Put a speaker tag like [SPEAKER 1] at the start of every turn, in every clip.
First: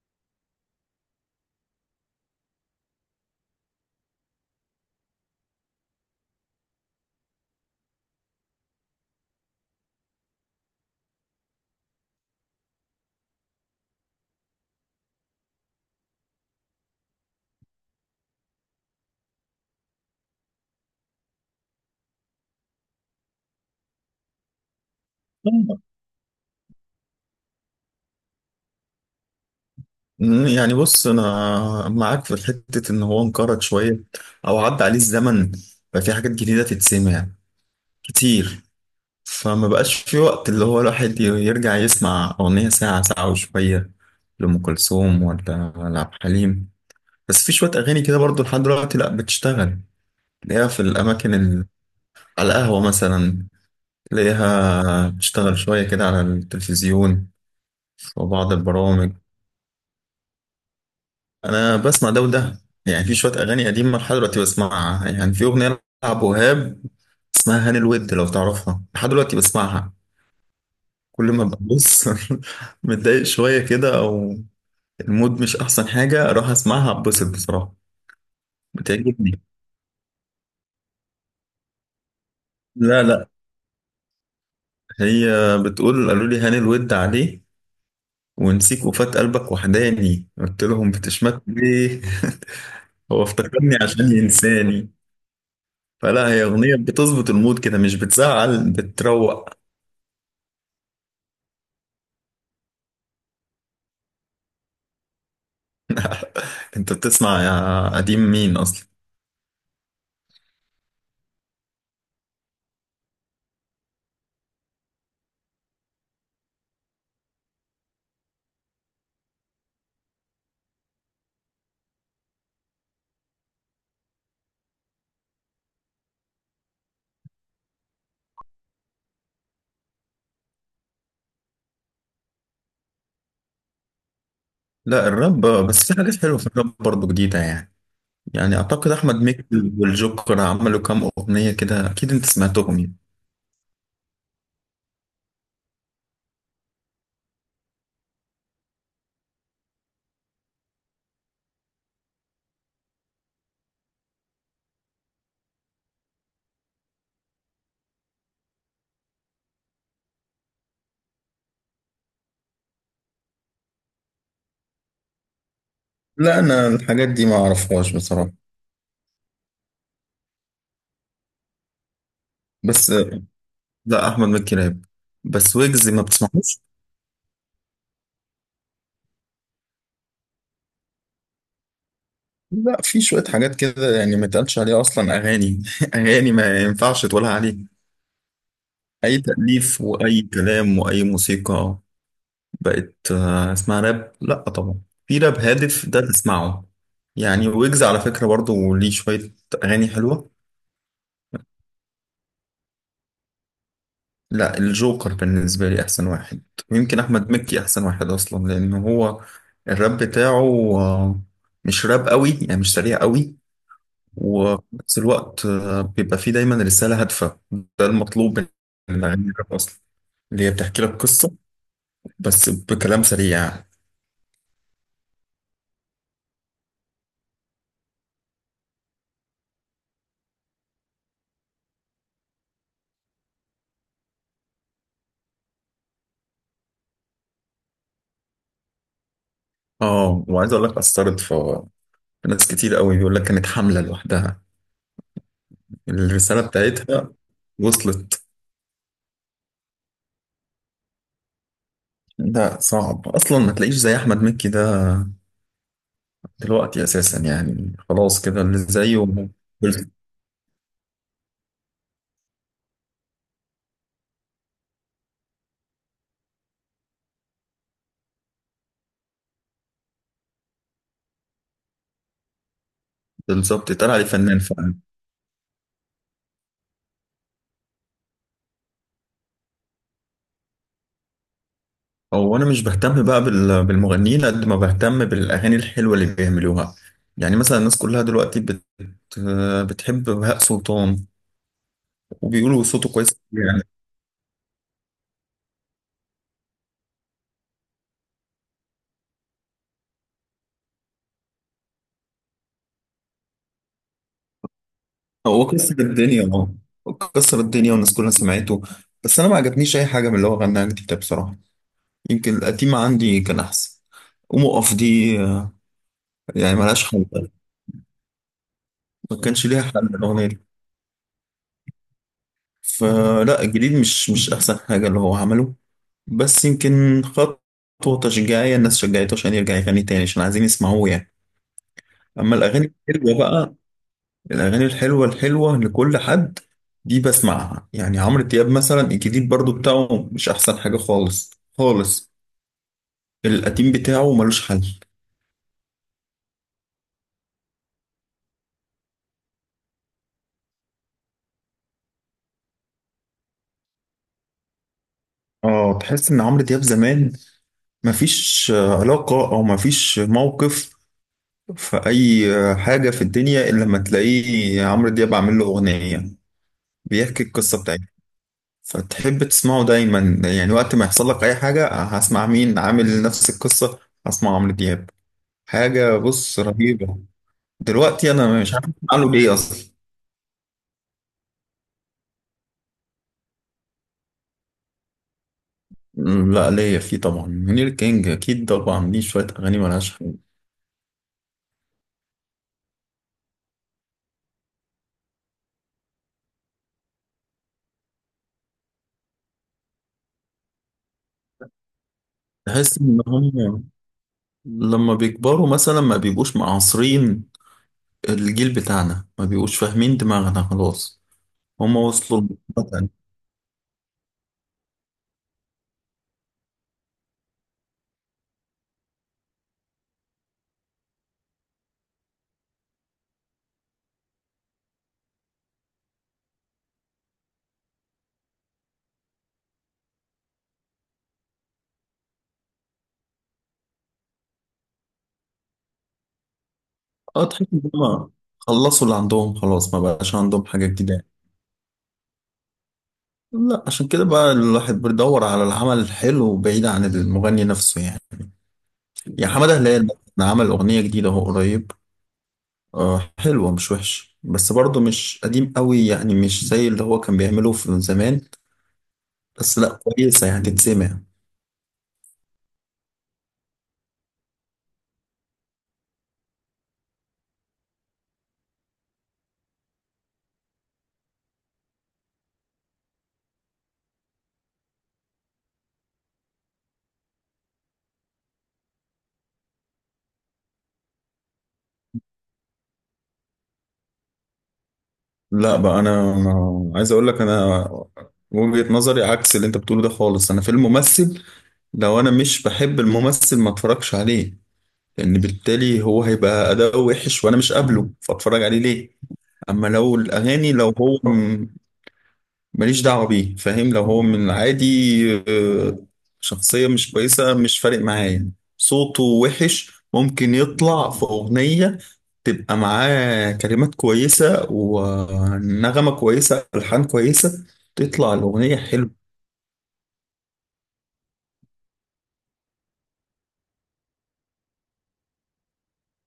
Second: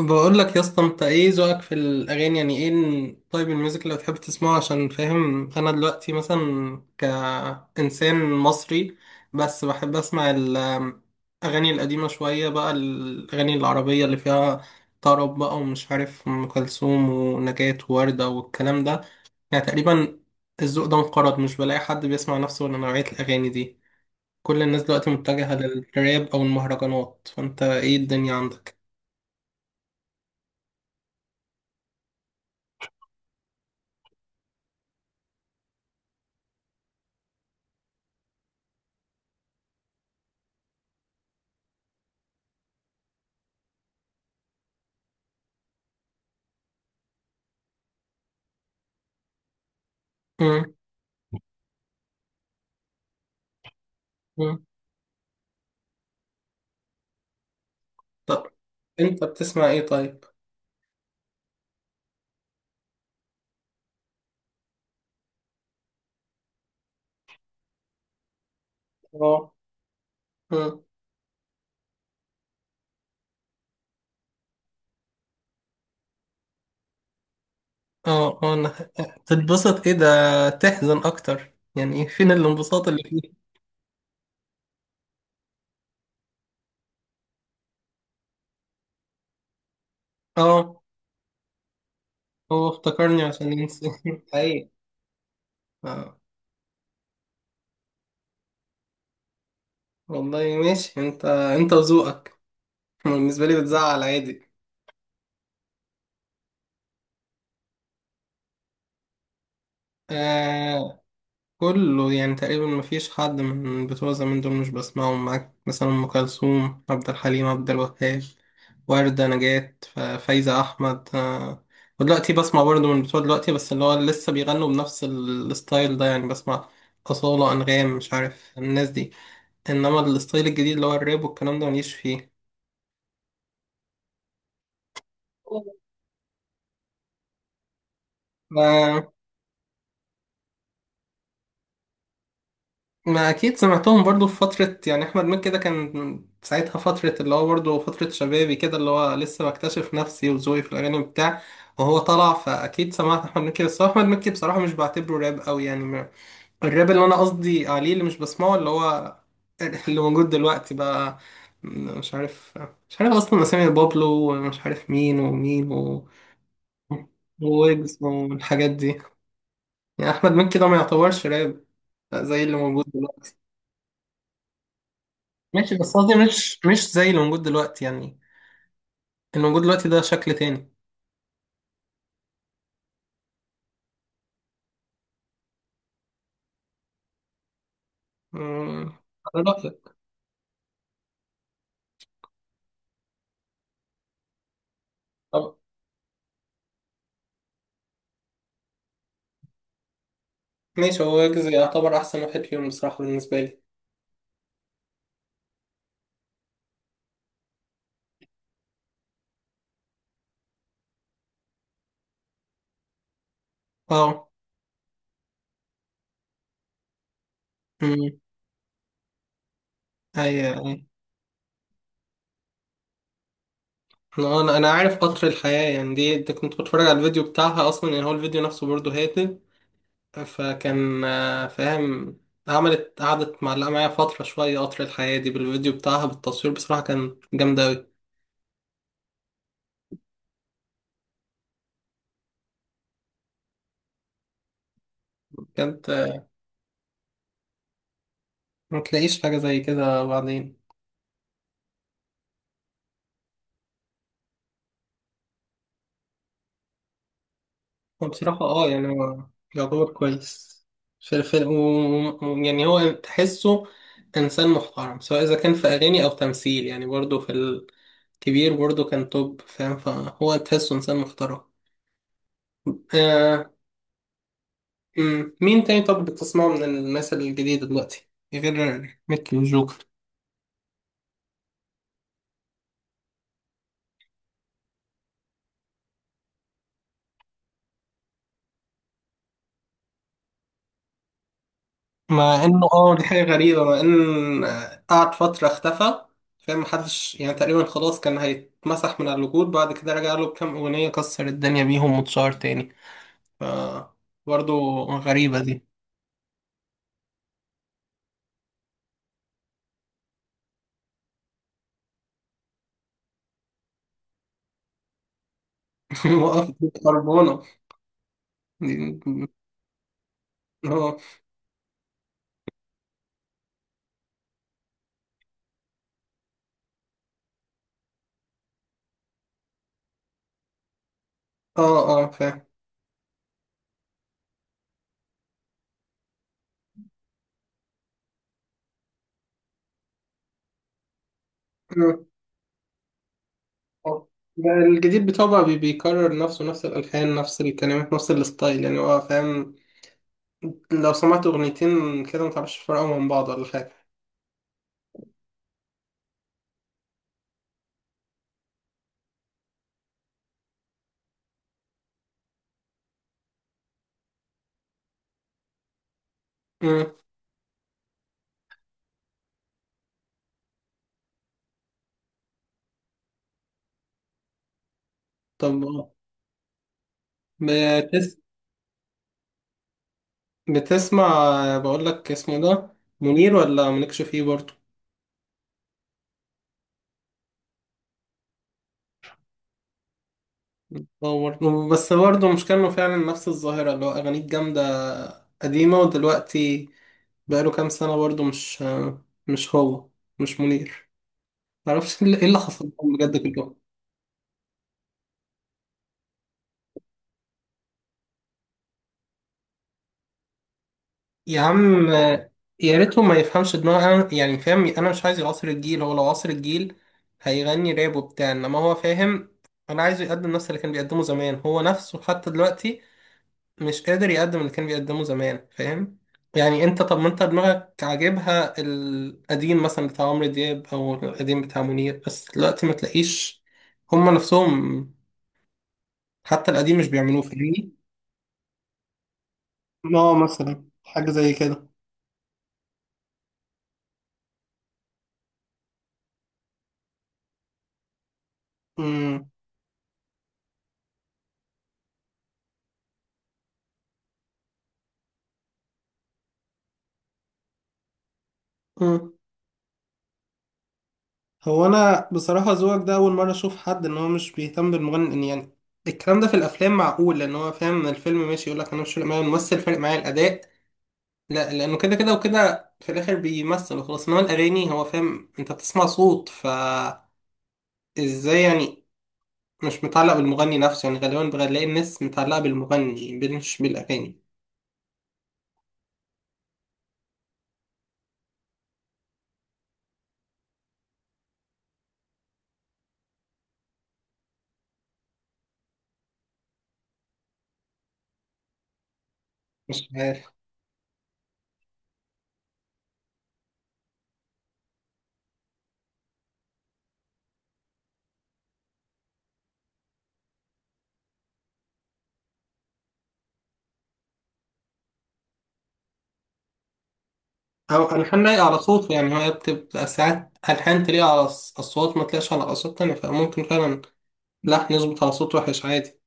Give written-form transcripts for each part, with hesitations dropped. [SPEAKER 1] بقول لك يا اسطى، انت ايه ذوقك في الاغاني؟ يعني ايه طيب الميوزك اللي بتحب تسمعه؟ عشان فاهم انا دلوقتي، مثلا كانسان مصري، بس بحب اسمع الاغاني القديمه شويه، بقى الاغاني العربيه اللي فيها طرب بقى، ومش عارف، ام كلثوم ونجاة ووردة والكلام ده. يعني تقريبا الذوق ده انقرض، مش بلاقي حد بيسمع نفسه ولا نوعيه الاغاني دي. كل الناس دلوقتي متجهه
[SPEAKER 2] مم،
[SPEAKER 1] للراب او المهرجانات. فانت ايه الدنيا عندك؟
[SPEAKER 2] يعني بص انا معاك في حته ان هو انقرض شويه او عدى عليه الزمن. ففي حاجات جديده تتسمع كتير، فما بقاش في وقت اللي هو الواحد يرجع يسمع اغنيه ساعه ساعه وشويه لام كلثوم ولا عبد الحليم. بس في شويه اغاني كده برضو لحد دلوقتي لا بتشتغل، تلاقيها في الاماكن على القهوه مثلا،
[SPEAKER 1] مم.
[SPEAKER 2] تلاقيها بتشتغل شويه كده على التلفزيون
[SPEAKER 1] طب
[SPEAKER 2] وبعض البرامج.
[SPEAKER 1] انت بتسمع ايه طيب؟
[SPEAKER 2] انا بسمع ده وده، يعني في شويه اغاني قديمه لحد دلوقتي بسمعها، يعني في اغنيه لعب وهاب اسمها هاني الود لو تعرفها لحد دلوقتي
[SPEAKER 1] اه.
[SPEAKER 2] بسمعها،
[SPEAKER 1] مم.
[SPEAKER 2] كل ما ببص متضايق شويه كده او المود مش احسن حاجه اروح اسمعها اتبسط بصراحه،
[SPEAKER 1] اه، اه، انا
[SPEAKER 2] بتعجبني.
[SPEAKER 1] تتبسط ايه ده؟ تحزن اكتر يعني، ايه؟ فين الانبساط اللي
[SPEAKER 2] لا لا،
[SPEAKER 1] فيه؟
[SPEAKER 2] هي بتقول قالوا لي هاني الود عليه ونسيك وفات قلبك وحداني قلت
[SPEAKER 1] اه.
[SPEAKER 2] لهم بتشمت ليه.
[SPEAKER 1] هو افتكرني
[SPEAKER 2] هو
[SPEAKER 1] عشان
[SPEAKER 2] افتكرني
[SPEAKER 1] ينسى
[SPEAKER 2] عشان
[SPEAKER 1] اي.
[SPEAKER 2] ينساني،
[SPEAKER 1] اه،
[SPEAKER 2] فلا هي اغنيه بتظبط المود كده مش بتزعل، بتروق.
[SPEAKER 1] والله ماشي، انت وذوقك. بالنسبه لي بتزعل عادي.
[SPEAKER 2] انت بتسمع يا قديم مين اصلا؟
[SPEAKER 1] آه، كله يعني تقريبا، مفيش حد من بتوع زمان دول مش بسمعهم معاك، مثلا أم كلثوم، عبد الحليم، عبد الوهاب، وردة، نجاة، فايزة أحمد، ودلوقتي بسمع برضه من بتوع دلوقتي، بس اللي هو لسه بيغنوا بنفس الستايل ده، يعني بسمع أصالة، أنغام، مش عارف الناس دي، إنما الستايل الجديد اللي هو الراب والكلام ده مليش فيه.
[SPEAKER 2] لا الراب آه، بس في حاجات حلوه في الراب برضه جديده يعني، يعني اعتقد احمد مكي والجوكر عملوا كام اغنيه كده اكيد انت سمعتهم يعني.
[SPEAKER 1] ما اكيد سمعتهم برضو في فترة، يعني احمد مكي ده كان ساعتها فترة اللي هو برضو فترة شبابي كده، اللي هو لسه بكتشف نفسي وذوقي في الاغاني بتاع، وهو طلع. فاكيد سمعت احمد مكي، بس هو احمد مكي بصراحة مش بعتبره راب قوي يعني، الراب اللي انا قصدي عليه اللي مش بسمعه، اللي هو اللي موجود دلوقتي بقى، مش عارف مش عارف اصلا اسامي بابلو، ومش عارف مين ومين و...
[SPEAKER 2] لا انا الحاجات دي ما اعرفهاش
[SPEAKER 1] وويجز
[SPEAKER 2] بصراحه.
[SPEAKER 1] والحاجات دي. يعني احمد مكي ده ما يعتبرش راب زي اللي موجود
[SPEAKER 2] بس آه،
[SPEAKER 1] دلوقتي.
[SPEAKER 2] لا احمد مكي راب، بس
[SPEAKER 1] ماشي،
[SPEAKER 2] ويجز
[SPEAKER 1] بس
[SPEAKER 2] ما
[SPEAKER 1] قصدي
[SPEAKER 2] بتسمعوش.
[SPEAKER 1] مش زي اللي موجود دلوقتي يعني، اللي موجود دلوقتي ده شكل تاني.
[SPEAKER 2] لا في شويه حاجات كده يعني ما يتقالش عليها اصلا اغاني اغاني ما ينفعش تقولها عليه،
[SPEAKER 1] مم،
[SPEAKER 2] اي
[SPEAKER 1] على
[SPEAKER 2] تأليف
[SPEAKER 1] رأيك.
[SPEAKER 2] واي كلام واي موسيقى بقت آه، اسمها راب؟ لا طبعا. في راب
[SPEAKER 1] طب
[SPEAKER 2] هادف ده تسمعه، يعني ويجز على فكرة برضو ليه شوية أغاني حلوة.
[SPEAKER 1] ماشي، هو ويجز يعتبر أحسن واحد فيهم بصراحة بالنسبة لي.
[SPEAKER 2] لا الجوكر بالنسبة لي أحسن واحد، ويمكن أحمد مكي أحسن واحد أصلا لأن هو الراب بتاعه آه، مش راب قوي يعني مش سريع قوي،
[SPEAKER 1] اه.
[SPEAKER 2] وفي نفس الوقت آه، بيبقى فيه دايما رسالة هادفة، ده
[SPEAKER 1] مم.
[SPEAKER 2] المطلوب من الأغاني الراب أصلا،
[SPEAKER 1] أيوة،
[SPEAKER 2] اللي هي بتحكي
[SPEAKER 1] أيوة،
[SPEAKER 2] لك قصة بس بكلام سريع.
[SPEAKER 1] أنا أنا عارف قطر الحياة، يعني دي كنت بتفرج على الفيديو بتاعها أصلا، يعني هو الفيديو نفسه برضه هادي. فكان فاهم. عملت قعدت معلقة معايا فترة شوية، قطر الحياة دي بالفيديو بتاعها بالتصوير بصراحة كان جامدة أوي.
[SPEAKER 2] اه وعايز اقول لك اثرت في في ناس كتير قوي، بيقول لك كانت حمله لوحدها
[SPEAKER 1] كانت
[SPEAKER 2] الرساله بتاعتها وصلت.
[SPEAKER 1] ما تلاقيش حاجة زي كده بعدين.
[SPEAKER 2] ده صعب اصلا ما تلاقيش زي احمد مكي ده دلوقتي اساسا، يعني
[SPEAKER 1] هو
[SPEAKER 2] خلاص
[SPEAKER 1] بصراحة
[SPEAKER 2] كده اللي
[SPEAKER 1] يعني
[SPEAKER 2] زيه.
[SPEAKER 1] هو
[SPEAKER 2] بال-
[SPEAKER 1] يعتبر كويس. في يعني هو تحسه إنسان محترم، سواء إذا كان في أغاني أو تمثيل، يعني برضه في الكبير برضه كان توب، فاهم، فهو تحسه إنسان محترم. آه.
[SPEAKER 2] بالظبط اتقال عليه فنان فعلا.
[SPEAKER 1] مين تاني طب بتسمعه من الناس الجديدة دلوقتي غير ميكي وجوكر؟
[SPEAKER 2] هو انا مش بهتم بقى بالمغنيين قد ما بهتم بالاغاني الحلوه اللي بيعملوها، يعني مثلا الناس كلها دلوقتي آه، بتحب بهاء سلطان
[SPEAKER 1] مع انه
[SPEAKER 2] وبيقولوا صوته
[SPEAKER 1] دي
[SPEAKER 2] كويس
[SPEAKER 1] حاجة
[SPEAKER 2] يعني.
[SPEAKER 1] غريبة، مع ان قعد فترة اختفى، فاهم، محدش يعني تقريبا، خلاص كان هيتمسح من على الوجود، بعد كده رجع له بكام اغنية كسر الدنيا بيهم واتشهر تاني. ف، برضه غريبة
[SPEAKER 2] هو
[SPEAKER 1] دي.
[SPEAKER 2] كسر الدنيا اه، كسر الدنيا والناس كلها سمعته، بس انا ما عجبنيش اي حاجه من اللي هو غناها جديده بصراحه، يمكن القديمه عندي كان احسن. ومقف دي آه،
[SPEAKER 1] وقف
[SPEAKER 2] يعني
[SPEAKER 1] دي
[SPEAKER 2] ملهاش حل،
[SPEAKER 1] خربانة، دي-
[SPEAKER 2] ما كانش ليها حل الاغنيه دي.
[SPEAKER 1] اه،
[SPEAKER 2] فلا الجديد مش احسن حاجه اللي هو عمله، بس يمكن خطوه تشجيعيه الناس شجعته عشان يرجع يغني تاني عشان عايزين يسمعوه يعني.
[SPEAKER 1] اه، اه،
[SPEAKER 2] اما
[SPEAKER 1] فاهم.
[SPEAKER 2] الاغاني الحلوه بقى، الأغاني الحلوة الحلوة لكل حد دي بسمعها، يعني عمرو دياب مثلا الجديد برضو بتاعه مش أحسن حاجة خالص
[SPEAKER 1] مم.
[SPEAKER 2] خالص، القديم
[SPEAKER 1] آه.
[SPEAKER 2] بتاعه ملوش
[SPEAKER 1] ده
[SPEAKER 2] حل.
[SPEAKER 1] الجديد بتاعه بقى، بيكرر نفسه، نفس الألحان، نفس الكلمات، نفس الستايل، يعني هو فاهم، لو سمعت أغنيتين كده متعرفش تفرقهم من بعض ولا حاجة.
[SPEAKER 2] اه تحس إن عمرو دياب زمان مفيش آه، علاقة أو مفيش موقف في أي آه، حاجة في الدنيا إلا لما تلاقيه عمرو دياب عامل له أغنية
[SPEAKER 1] مم.
[SPEAKER 2] بيحكي القصة بتاعته، فتحب تسمعه دايما، يعني وقت ما يحصل لك أي حاجة هسمع مين عامل نفس القصة، هسمع عمرو دياب.
[SPEAKER 1] طب
[SPEAKER 2] حاجة بص رهيبة. دلوقتي
[SPEAKER 1] بتسمع
[SPEAKER 2] انا مش عارف اعمل ايه اصلا.
[SPEAKER 1] بتسمع بقول لك، اسمه ده منير ولا مالكش فيه برضه؟
[SPEAKER 2] أمم، لا ليا فيه طبعا، منير كينج اكيد طبعا، ليه شويه اغاني ملهاش حل.
[SPEAKER 1] اه برضه، بس برضه مش كانوا فعلا نفس الظاهرة، اللي هو أغانيه جامدة قديمة، ودلوقتي بقاله كام سنة برضه مش هو، مش منير، معرفش ايه اللي حصل
[SPEAKER 2] تحس
[SPEAKER 1] لهم
[SPEAKER 2] ان
[SPEAKER 1] بجد كلهم.
[SPEAKER 2] هم لما بيكبروا مثلا ما بيبقوش معاصرين، الجيل بتاعنا ما بيبقوش فاهمين دماغنا خلاص،
[SPEAKER 1] يا
[SPEAKER 2] هم
[SPEAKER 1] عم،
[SPEAKER 2] وصلوا لمرحلة
[SPEAKER 1] يا
[SPEAKER 2] تانية.
[SPEAKER 1] ريتهم ما يفهمش دماغ يعني فاهم، أنا مش عايز يعاصر الجيل، هو لو عاصر الجيل هيغني راب وبتاع، إنما هو فاهم، أنا عايزه يقدم نفس اللي كان بيقدمه زمان، هو نفسه حتى دلوقتي مش قادر يقدم اللي كان بيقدمه زمان، فاهم، يعني انت، طب ما انت دماغك عاجبها القديم مثلا بتاع عمرو دياب او القديم بتاع منير، بس دلوقتي ما تلاقيش هما نفسهم حتى القديم مش بيعملوه،
[SPEAKER 2] اه تحس ان
[SPEAKER 1] فاهمني؟
[SPEAKER 2] هم خلصوا اللي عندهم خلاص، ما
[SPEAKER 1] اه،
[SPEAKER 2] بقاش عندهم
[SPEAKER 1] مثلا
[SPEAKER 2] حاجه جديده.
[SPEAKER 1] حاجة زي كده.
[SPEAKER 2] لا عشان كده بقى الواحد بيدور على العمل الحلو بعيد عن المغني نفسه يعني، يا
[SPEAKER 1] امم
[SPEAKER 2] حماده هلال مثلاً عمل اغنيه جديده اهو قريب آه، حلوة مش وحش، بس برضه مش قديم قوي يعني مش زي اللي هو كان بيعمله في زمان،
[SPEAKER 1] مم.
[SPEAKER 2] بس لا كويسة يعني تتسمع.
[SPEAKER 1] هو انا بصراحة ذوقك ده اول مرة اشوف حد، ان هو مش بيهتم بالمغني، إن يعني الكلام ده في الافلام معقول، لان هو فاهم ان الفيلم ماشي، يقول لك انا مش فارق معايا الممثل، فارق معايا الاداء، لا لانه كده كده وكده في الاخر بيمثل وخلاص، انما الاغاني هو فاهم، انت بتسمع صوت، فازاي يعني مش متعلق بالمغني نفسه؟ يعني غالبا بلاقي الناس متعلقه بالمغني مش بالاغاني،
[SPEAKER 2] لا بقى انا أنا عايز اقول لك انا وجهة نظري عكس اللي انت بتقوله ده خالص. انا في الممثل لو انا مش بحب الممثل ما اتفرجش عليه لان بالتالي هو هيبقى اداؤه وحش وانا مش قابله فاتفرج عليه ليه. اما
[SPEAKER 1] مش
[SPEAKER 2] لو
[SPEAKER 1] عارف،
[SPEAKER 2] الاغاني لو هو ماليش دعوة بيه فاهم، لو هو من العادي آه، شخصية مش كويسة مش فارق معايا يعني، صوته وحش ممكن يطلع في أغنية تبقى معاه كلمات كويسة ونغمة كويسة ألحان كويسة
[SPEAKER 1] او
[SPEAKER 2] تطلع
[SPEAKER 1] الحان لايقه
[SPEAKER 2] الأغنية
[SPEAKER 1] على
[SPEAKER 2] حلوة.
[SPEAKER 1] صوته، يعني هي بتبقى ساعات الحان تليق على الصوت، ما تليقش على اصوات تانية، فممكن فعلا لحن يظبط على صوت وحش عادي.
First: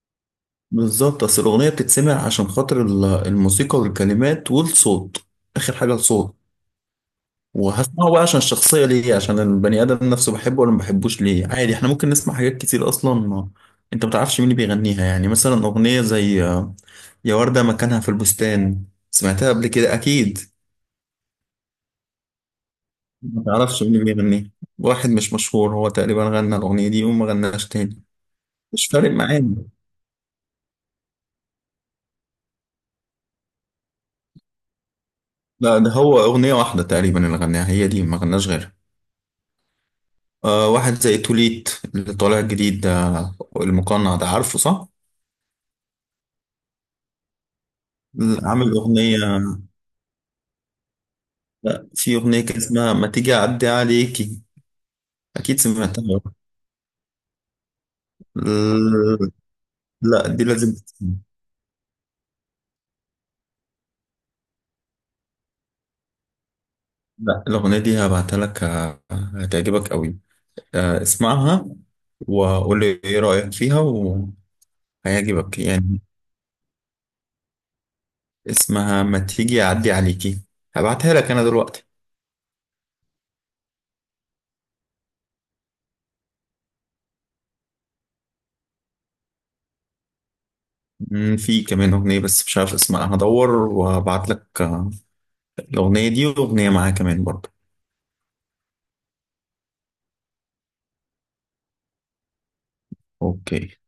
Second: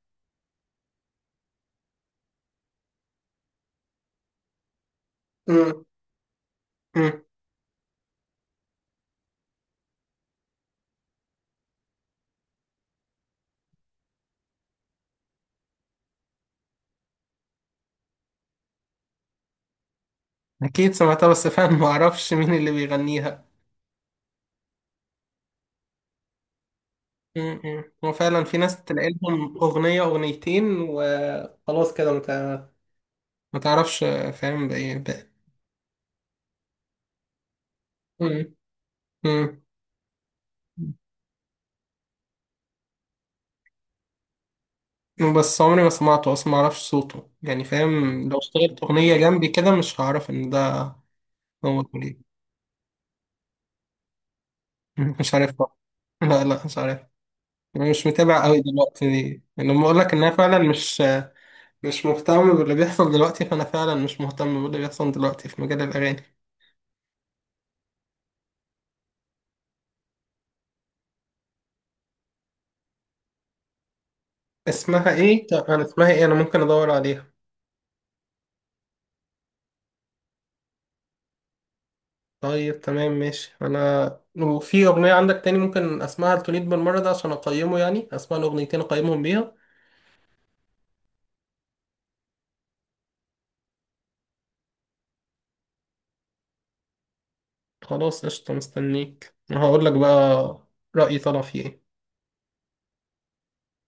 [SPEAKER 2] بالظبط، أصل الأغنية بتتسمع عشان خاطر الموسيقى والكلمات والصوت، آخر
[SPEAKER 1] أمم،
[SPEAKER 2] حاجة الصوت.
[SPEAKER 1] أمم.
[SPEAKER 2] وهسمعه بقى عشان الشخصية ليه؟ عشان البني آدم نفسه بحبه ولا ما بحبوش ليه؟ عادي احنا ممكن نسمع حاجات كتير أصلا ما انت متعرفش مين اللي بيغنيها، يعني مثلا أغنية زي آه، يا وردة مكانها في البستان، سمعتها قبل كده أكيد.
[SPEAKER 1] اكيد سمعتها، بس فعلا ما اعرفش مين اللي
[SPEAKER 2] ما
[SPEAKER 1] بيغنيها.
[SPEAKER 2] تعرفش مين اللي بيغنيها، واحد مش مشهور هو تقريبا غنى الأغنية دي وما غناش
[SPEAKER 1] م-م.
[SPEAKER 2] تاني.
[SPEAKER 1] هو فعلا في ناس
[SPEAKER 2] مش
[SPEAKER 1] تلاقي
[SPEAKER 2] فارق معانا.
[SPEAKER 1] لهم أغنية أغنيتين وخلاص كده مت... ما تعرفش، فاهم بإيه بقى.
[SPEAKER 2] لا ده هو أغنية واحدة تقريبا اللي غناها هي دي، ما غناش
[SPEAKER 1] م-
[SPEAKER 2] غيرها.
[SPEAKER 1] م.
[SPEAKER 2] آه واحد زي توليت اللي طالع جديد ده، المقنع ده، عارفه صح؟
[SPEAKER 1] بس عمري ما سمعته أصلا، ما أعرفش صوته، يعني فاهم، لو
[SPEAKER 2] عامل
[SPEAKER 1] اشتغلت
[SPEAKER 2] أغنية،
[SPEAKER 1] أغنية جنبي كده مش هعرف إن ده هو
[SPEAKER 2] لا في
[SPEAKER 1] كليب،
[SPEAKER 2] أغنية كان اسمها ما تيجي أعدي عليكي،
[SPEAKER 1] مش عارف
[SPEAKER 2] أكيد
[SPEAKER 1] بقى.
[SPEAKER 2] سمعتها.
[SPEAKER 1] لا، لا، مش عارف، أنا مش متابع أوي دلوقتي
[SPEAKER 2] ال-
[SPEAKER 1] دي، يعني لما أقول لك إن
[SPEAKER 2] لا
[SPEAKER 1] أنا
[SPEAKER 2] دي
[SPEAKER 1] فعلا
[SPEAKER 2] لازم
[SPEAKER 1] مش
[SPEAKER 2] تسمع.
[SPEAKER 1] مش مهتم باللي بيحصل دلوقتي، فأنا فعلا مش مهتم باللي بيحصل دلوقتي في مجال الأغاني.
[SPEAKER 2] لا الأغنية دي هبعتها لك هتعجبك قوي آه، اسمعها وقول لي إيه رأيك فيها،
[SPEAKER 1] اسمها إيه؟
[SPEAKER 2] وهيعجبك
[SPEAKER 1] أنا
[SPEAKER 2] يعني.
[SPEAKER 1] اسمها إيه؟ أنا ممكن أدور عليها.
[SPEAKER 2] اسمها ما تيجي أعدي عليكي، هبعتها لك أنا دلوقتي.
[SPEAKER 1] طيب تمام ماشي، انا وفي اغنيه عندك تاني ممكن اسمعها لتوليد بالمره ده عشان اقيمه، يعني اسمع الاغنيتين اقيمهم بيها.
[SPEAKER 2] في كمان أغنية بس مش عارف اسمها، هدور وهبعت لك آه، الأغنية دي وأغنية معاها كمان برضه.
[SPEAKER 1] خلاص قشطه، مستنيك هقول لك بقى رايي طلع فيه ايه.
[SPEAKER 2] أوكي.